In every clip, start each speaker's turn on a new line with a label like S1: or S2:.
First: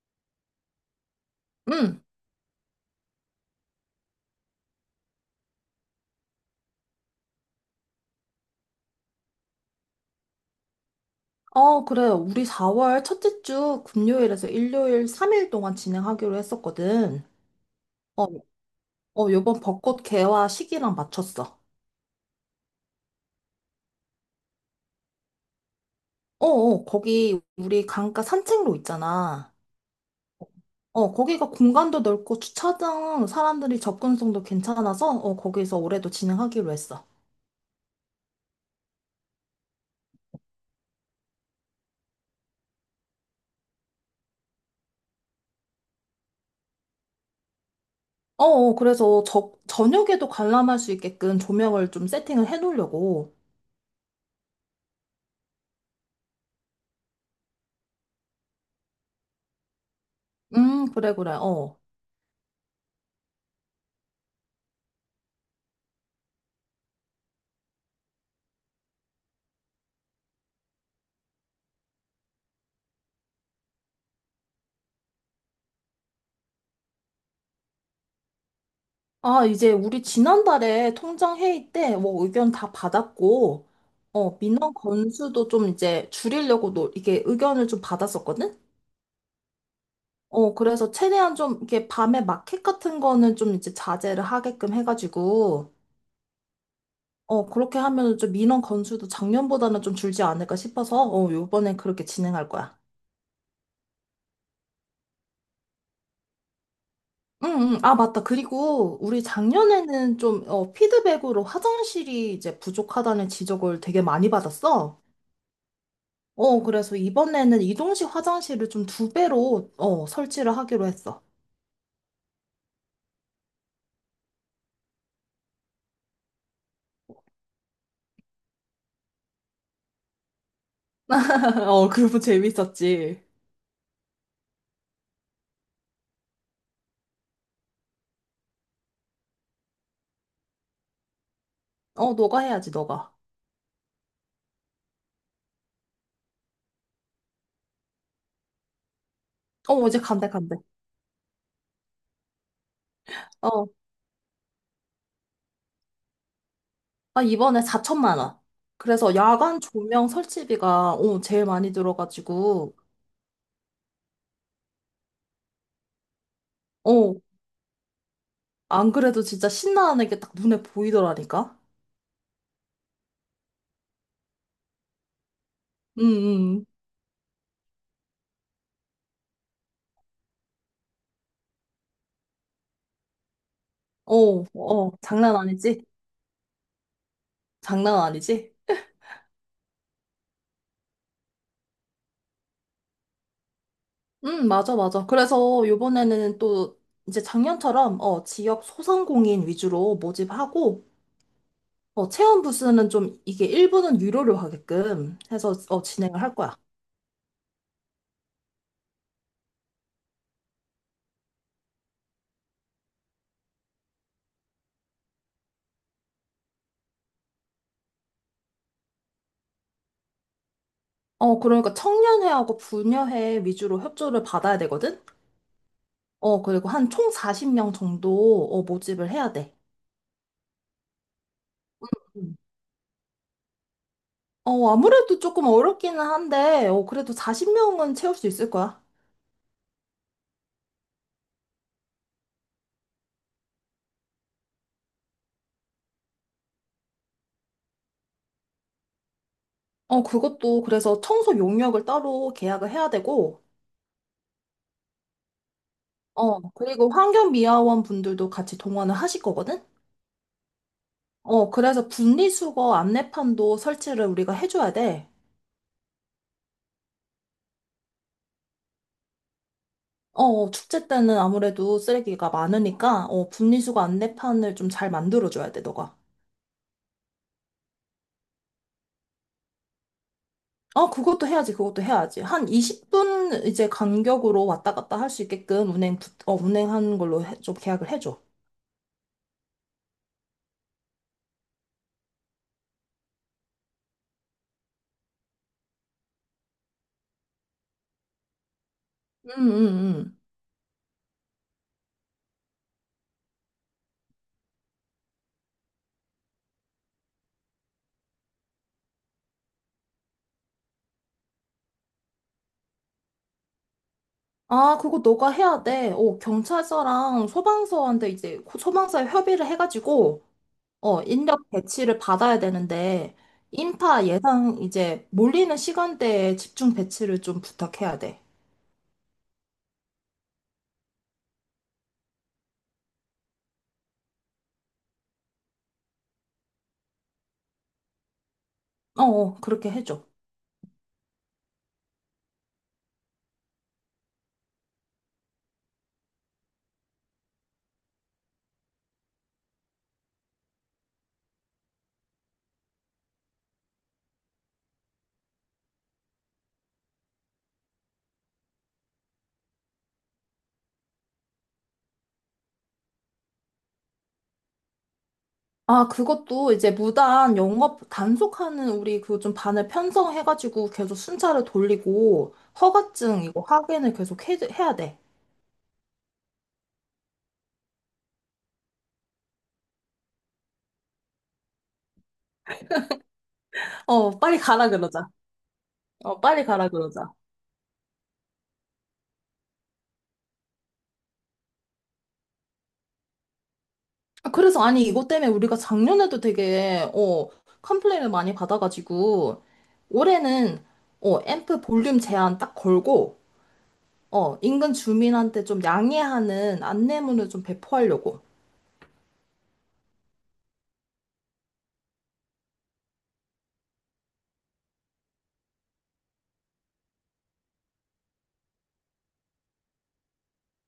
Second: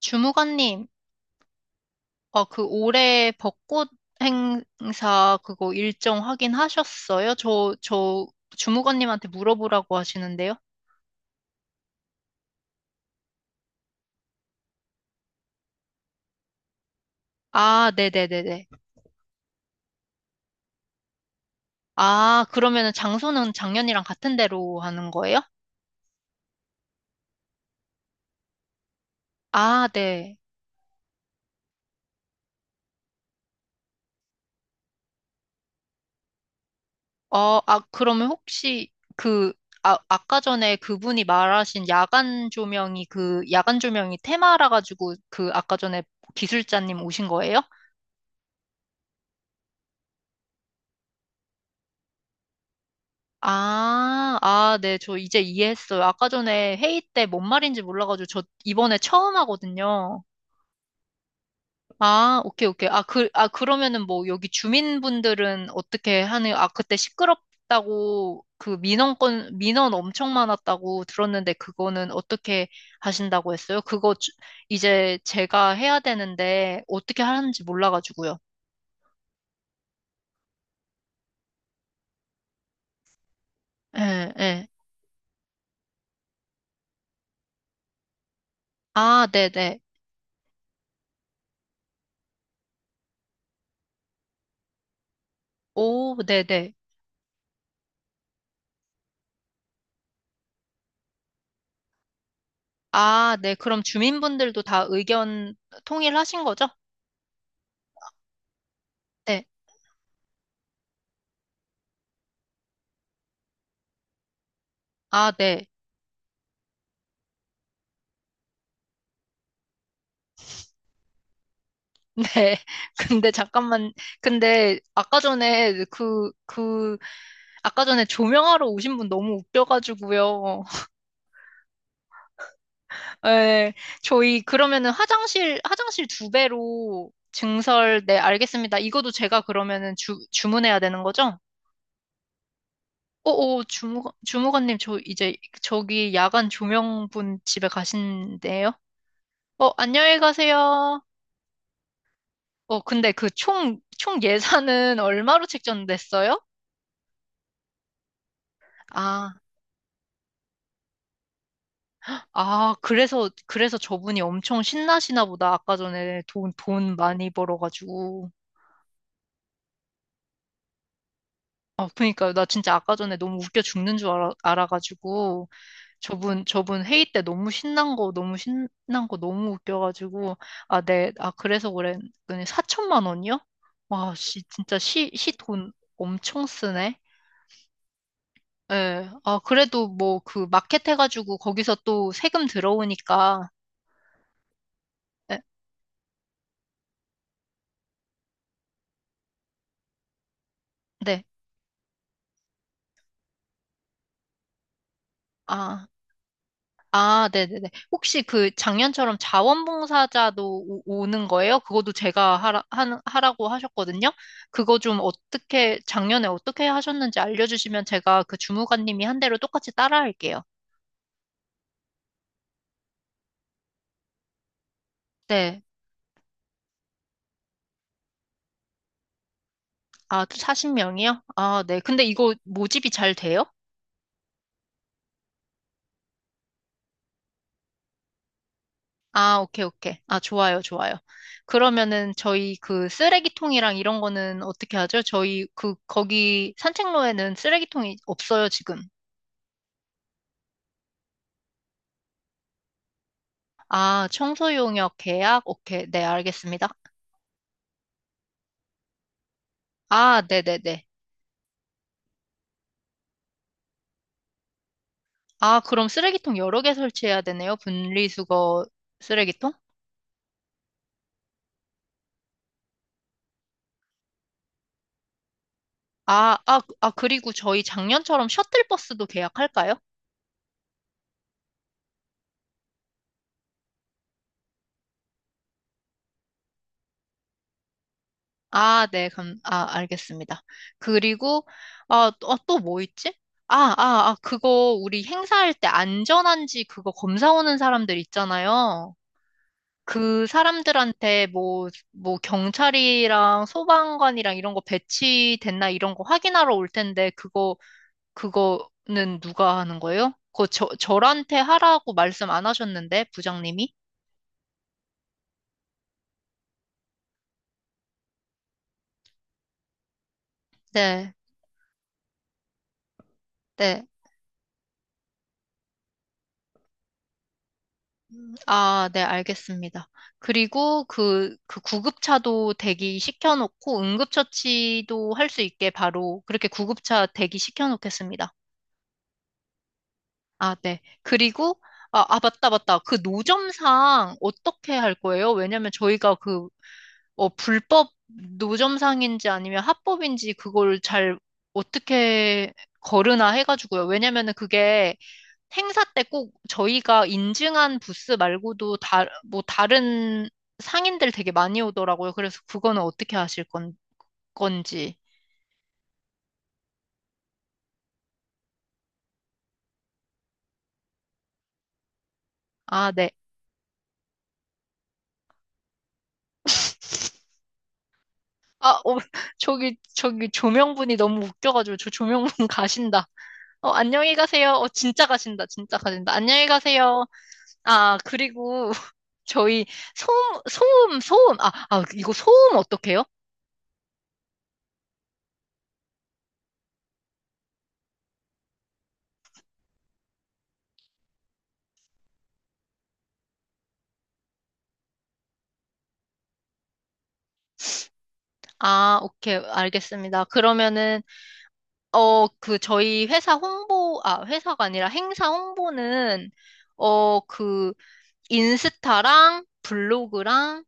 S1: 주무관님,
S2: 응.
S1: 올해 벚꽃 행사 그거 일정 확인하셨어요? 저 주무관님한테 물어보라고 하시는데요.
S2: 그래. 우리 4월 첫째 주 금요일에서 일요일 3일 동안 진행하기로 했었거든.
S1: 아,
S2: 어,
S1: 네네네네.
S2: 요번 벚꽃 개화 시기랑 맞췄어.
S1: 아, 그러면은 장소는 작년이랑 같은 데로 하는 거예요?
S2: 거기 우리 강가 산책로 있잖아.
S1: 아, 네.
S2: 거기가 공간도 넓고 주차장 사람들이 접근성도 괜찮아서 거기서 올해도 진행하기로 했어.
S1: 그러면 혹시 그, 아까 전에 그분이 말하신 야간 조명이 야간 조명이 테마라 가지고 아까 전에 기술자님 오신 거예요?
S2: 그래서 저녁에도 관람할 수 있게끔 조명을 좀 세팅을 해놓으려고.
S1: 네, 저 이제 이해했어요. 아까 전에 회의 때 뭔 말인지 몰라가지고 저 이번에 처음 하거든요.
S2: 그래, 그래. 어.
S1: 아, 오케이, 오케이. 아, 그러면은 뭐 여기 주민분들은 어떻게 하는, 아, 그때 시끄럽다고 그 민원 엄청 많았다고 들었는데 그거는 어떻게 하신다고 했어요? 그거 이제 제가 해야 되는데 어떻게 하는지 몰라가지고요.
S2: 아, 이제 우리 지난달에 통장 회의 때 뭐 의견 다 받았고,
S1: 예, 예.
S2: 민원 건수도 좀 이제 줄이려고 이게 의견을 좀 받았었거든?
S1: 아, 네네.
S2: 그래서 최대한 좀 이렇게 밤에 마켓 같은 거는 좀 이제 자제를 하게끔 해가지고,
S1: 오, 네네.
S2: 그렇게 하면 좀 민원 건수도 작년보다는 좀 줄지 않을까 싶어서, 요번엔 그렇게 진행할 거야.
S1: 아, 네. 그럼 주민분들도 다 의견 통일하신 거죠?
S2: 응, 응, 아, 맞다. 그리고 우리
S1: 네.
S2: 작년에는 좀, 피드백으로 화장실이 이제 부족하다는 지적을 되게 많이 받았어.
S1: 아, 네.
S2: 그래서 이번에는 이동식 화장실을 좀 2배로, 설치를 하기로 했어.
S1: 네. 근데 잠깐만. 근데 아까 전에 조명하러 오신 분 너무 웃겨가지고요.
S2: 그고 재밌었지.
S1: 네. 저희 그러면은 화장실 두 배로 증설, 네, 알겠습니다. 이것도 제가 그러면은 주문해야 되는 거죠?
S2: 너가 해야지, 너가.
S1: 오오, 주무관님, 저 이제 저기 야간 조명분 집에 가신대요?
S2: 뭐 이제
S1: 안녕히
S2: 간대, 간대.
S1: 가세요. 근데 그
S2: 어,
S1: 총 예산은 얼마로 책정됐어요?
S2: 아, 이번에 4천만 원. 그래서
S1: 아,
S2: 야간 조명 설치비가, 제일 많이 들어가지고,
S1: 그래서 저분이 엄청 신나시나 보다. 아까 전에 돈
S2: 어,
S1: 많이 벌어가지고.
S2: 안 그래도 진짜 신나는 게 딱 눈에 보이더라니까?
S1: 아, 그니까요. 나 진짜 아까 전에 너무 웃겨 죽는 줄 알아가지고.
S2: 응, 응.
S1: 저분 회의 때 너무 신난 거, 너무 신난 거 너무 웃겨가지고. 아, 네. 아, 그래서 그래. 4천만 원이요? 와, 씨, 진짜 시
S2: 장난
S1: 돈
S2: 아니지?
S1: 엄청 쓰네.
S2: 장난 아니지?
S1: 예. 아, 그래도 뭐 그 마켓 해가지고 거기서 또 세금 들어오니까.
S2: 맞아, 맞아.
S1: 예,
S2: 그래서 요번에는 또 이제 작년처럼 지역 소상공인 위주로 모집하고
S1: 네.
S2: 체험 부스는 좀 이게 일부는 유료로 하게끔 해서
S1: 아,
S2: 진행을 할 거야.
S1: 네네네. 혹시 그 작년처럼 자원봉사자도 오는 거예요? 그것도 제가 하라고 하셨거든요. 그거 좀 어떻게, 작년에 어떻게 하셨는지 알려주시면 제가 그 주무관님이 한 대로 똑같이 따라 할게요.
S2: 그러니까 청년회하고 부녀회 위주로 협조를 받아야 되거든?
S1: 네.
S2: 그리고 한 총 40명 정도 모집을 해야 돼.
S1: 아, 40명이요? 아, 네. 근데 이거
S2: 음.
S1: 모집이 잘 돼요?
S2: 아무래도 조금 어렵기는 한데, 그래도 40명은 채울 수 있을 거야.
S1: 아, 오케이, 오케이. 아, 좋아요, 좋아요. 그러면은 저희 그 쓰레기통이랑 이런 거는 어떻게 하죠? 저희 거기 산책로에는 쓰레기통이 없어요, 지금.
S2: 그것도 그래서 청소 용역을 따로 계약을 해야 되고,
S1: 아, 청소용역 계약? 오케이. 네, 알겠습니다.
S2: 그리고 환경미화원 분들도 같이 동원을 하실 거거든?
S1: 아, 네네네.
S2: 그래서 분리수거 안내판도 설치를 우리가 해줘야 돼.
S1: 아, 그럼 쓰레기통 여러 개 설치해야 되네요. 분리수거 쓰레기통?
S2: 축제 때는 아무래도 쓰레기가 많으니까, 분리수거 안내판을 좀 잘 만들어줘야 돼, 너가.
S1: 그리고 저희 작년처럼 셔틀버스도 계약할까요?
S2: 그것도 해야지, 그것도 해야지. 한 20분 이제 간격으로 왔다 갔다 할 수 있게끔 운행하는 걸로 좀 계약을 해줘.
S1: 아, 네, 알겠습니다. 그리고, 또, 뭐 있지? 그거, 우리 행사할 때 안전한지 그거 검사 오는 사람들 있잖아요.
S2: 응, 응, 응.
S1: 그 사람들한테 뭐, 경찰이랑 소방관이랑 이런 거 배치됐나 이런 거 확인하러 올 텐데, 그거는 누가 하는 거예요? 그거 저한테 하라고 말씀 안 하셨는데, 부장님이?
S2: 아, 그거 너가 해야 돼. 경찰서랑 소방서한테 이제 소방서에 협의를 해가지고,
S1: 네,
S2: 인력 배치를 받아야 되는데,
S1: 네.
S2: 인파 예상 이제 몰리는 시간대에 집중 배치를 좀 부탁해야 돼.
S1: 아, 네, 알겠습니다. 그리고 그 구급차도 대기 시켜놓고 응급처치도 할 수 있게 바로 그렇게 구급차 대기 시켜놓겠습니다.
S2: 그렇게 해줘.
S1: 아, 네. 그리고, 맞다, 맞다. 그 노점상 어떻게 할 거예요? 왜냐면 저희가 불법 노점상인지 아니면 합법인지 그걸 잘 어떻게 거르나 해가지고요. 왜냐면은 그게 행사 때 꼭 저희가 인증한 부스 말고도 다, 뭐 다른 상인들 되게 많이 오더라고요. 그래서 그거는 어떻게 건지.
S2: 아, 그것도 이제 무단 영업 단속하는 우리 그 좀 반을 편성해가지고 계속 순찰을 돌리고
S1: 아, 네.
S2: 허가증 이거 확인을 계속 해야 돼.
S1: 아, 어, 저기 조명분이 너무 웃겨가지고 저 조명분 가신다. 안녕히
S2: 빨리
S1: 가세요.
S2: 가라
S1: 진짜
S2: 그러자.
S1: 가신다. 진짜 가신다.
S2: 빨리
S1: 안녕히
S2: 가라 그러자.
S1: 가세요. 아, 그리고 저희 소음, 소음, 소음. 이거 소음 어떡해요?
S2: 아, 그래서 아니 이것 때문에 우리가 작년에도 되게 컴플레인을 많이 받아가지고 올해는 앰프 볼륨 제한 딱 걸고 인근 주민한테 좀 양해하는 안내문을 좀 배포하려고.
S1: 아, 오케이. 알겠습니다. 그러면은 저희 회사가 아니라 행사 홍보는, 어, 그, 인스타랑 블로그랑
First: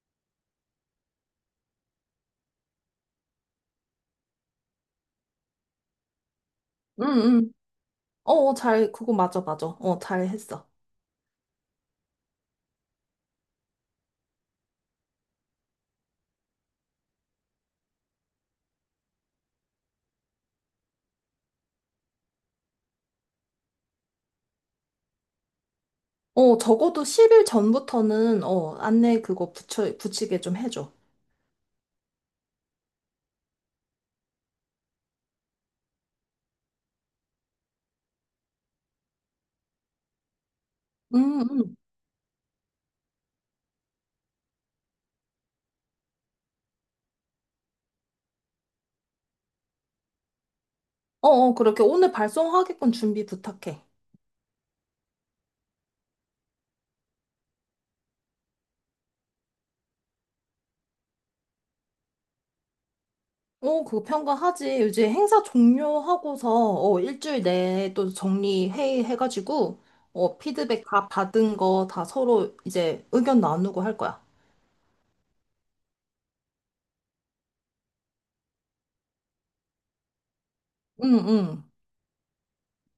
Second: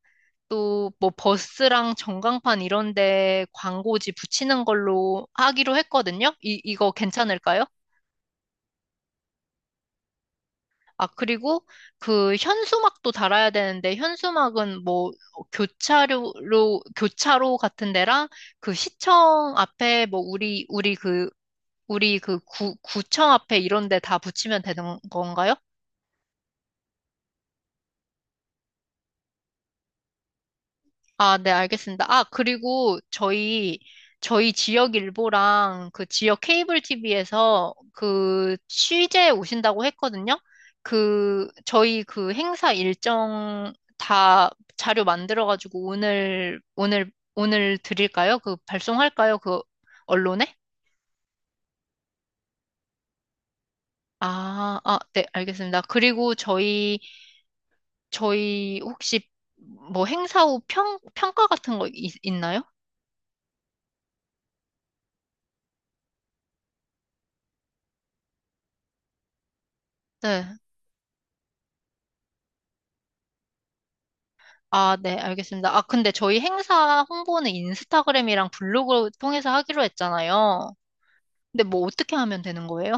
S1: 또 뭐 버스랑 전광판 이런 데 광고지 붙이는 걸로 하기로 했거든요? 이거
S2: 응, 응.
S1: 괜찮을까요?
S2: 어잘 그거 맞아 맞아 잘 했어.
S1: 아, 그리고 그 현수막도 달아야 되는데, 현수막은 뭐 교차로, 교차로 같은 데랑 그 시청 앞에 뭐 우리 그 구청 앞에 이런 데 다 붙이면 되는 건가요?
S2: 적어도 10일 전부터는 안내 그거 붙여 붙이게 좀 해줘.
S1: 아, 네, 알겠습니다. 아, 그리고 저희 지역 일보랑 그 지역 케이블 TV에서 그 취재 오신다고 했거든요.
S2: 응응.
S1: 저희 그 행사 일정 다 자료 만들어가지고 오늘 드릴까요? 그 발송할까요? 언론에?
S2: 그렇게 오늘 발송하게끔 준비 부탁해.
S1: 네, 알겠습니다. 그리고 저희 혹시 뭐 행사 후 평가 같은 거 있나요?
S2: 그거 평가하지. 요즘 행사 종료하고서, 일주일 내에 또 정리 회의 해가지고,
S1: 네.
S2: 피드백 다 받은 거 다 서로 이제 의견 나누고 할 거야.
S1: 아, 네, 알겠습니다. 아, 근데 저희 행사 홍보는 인스타그램이랑 블로그 통해서 하기로 했잖아요.
S2: 응,
S1: 근데
S2: 응.
S1: 뭐 어떻게 하면 되는 거예요?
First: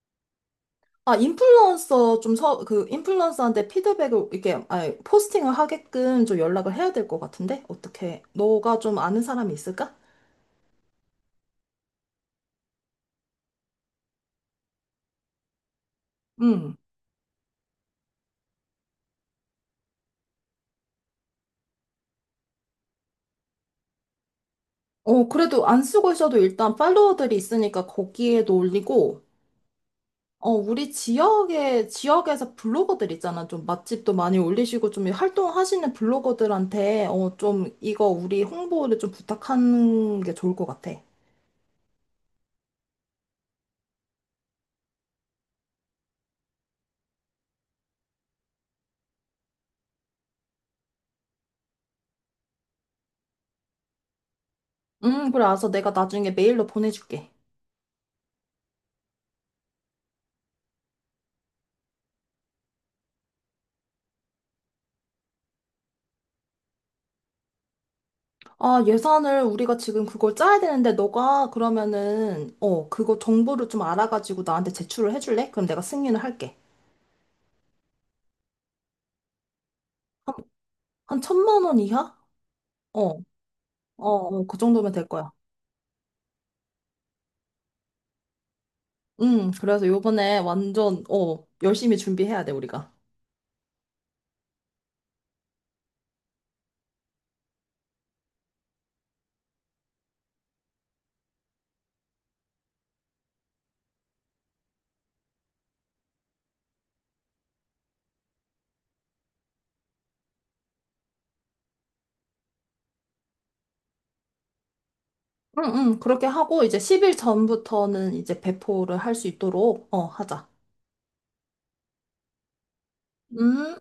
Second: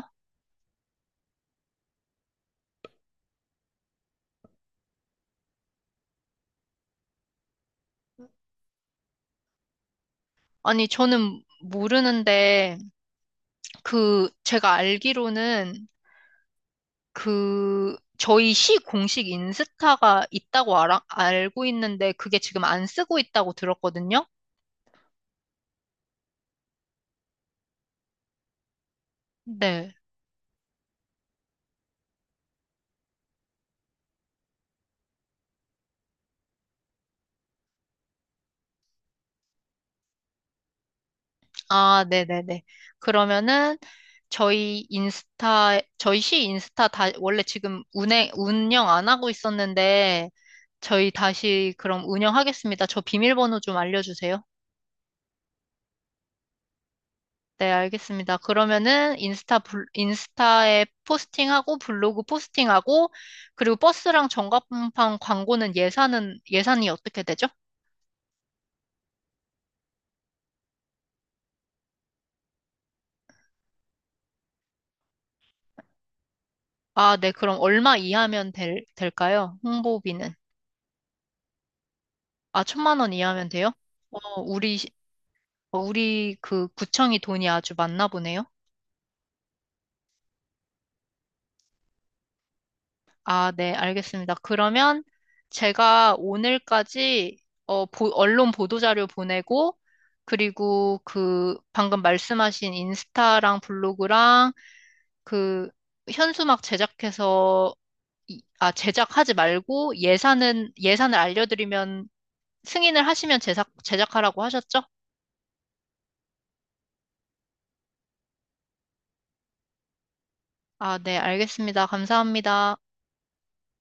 S2: 아, 인플루언서 좀 인플루언서한테 피드백을, 이렇게, 아니, 포스팅을 하게끔 좀 연락을 해야 될 것 같은데? 어떻게, 너가 좀 아는 사람이 있을까?
S1: 아니, 저는 모르는데, 제가 알기로는
S2: 응.
S1: 저희 시 공식 인스타가 있다고 알고 있는데, 그게 지금 안 쓰고 있다고 들었거든요?
S2: 그래도 안 쓰고 있어도 일단 팔로워들이 있으니까 거기에도 올리고,
S1: 네.
S2: 우리 지역에서 블로거들 있잖아. 좀 맛집도 많이 올리시고, 좀 활동하시는 블로거들한테, 좀 이거 우리 홍보를 좀 부탁하는 게 좋을 것 같아.
S1: 아, 네네네. 그러면은 저희 시 인스타 다, 원래 지금 운영 안 하고 있었는데 저희 다시 그럼 운영하겠습니다. 저 비밀번호 좀 알려주세요.
S2: 그래. 알았어. 내가 나중에 메일로 보내줄게.
S1: 네, 알겠습니다. 그러면은 인스타에 포스팅하고 블로그 포스팅하고 그리고 버스랑 전광판 광고는 예산이 어떻게 되죠?
S2: 아, 예산을 우리가 지금 그걸 짜야 되는데, 너가 그러면은, 그거 정보를 좀 알아가지고 나한테 제출을 해줄래? 그럼 내가 승인을 할게.
S1: 아, 네, 그럼 얼마 이하면 될까요? 홍보비는.
S2: 한 1,000만 원 이하?
S1: 아, 천만
S2: 어,
S1: 원
S2: 어,
S1: 이하면 돼요? 어,
S2: 그
S1: 우리
S2: 정도면 될 거야.
S1: 우리 그 구청이 돈이 아주 많나 보네요.
S2: 그래서 요번에 완전, 열심히 준비해야 돼, 우리가.
S1: 아, 네, 알겠습니다. 그러면 제가 오늘까지 언론 보도자료 보내고 그리고 그 방금 말씀하신 인스타랑 블로그랑 그 현수막 제작하지 말고 예산은 예산을 알려드리면 승인을 하시면 제작하라고 하셨죠?
S2: 응, 응, 그렇게 하고 이제 10일 전부터는 이제 배포를 할 수 있도록 하자.
S1: 아, 네, 알겠습니다. 감사합니다.
S2: 음.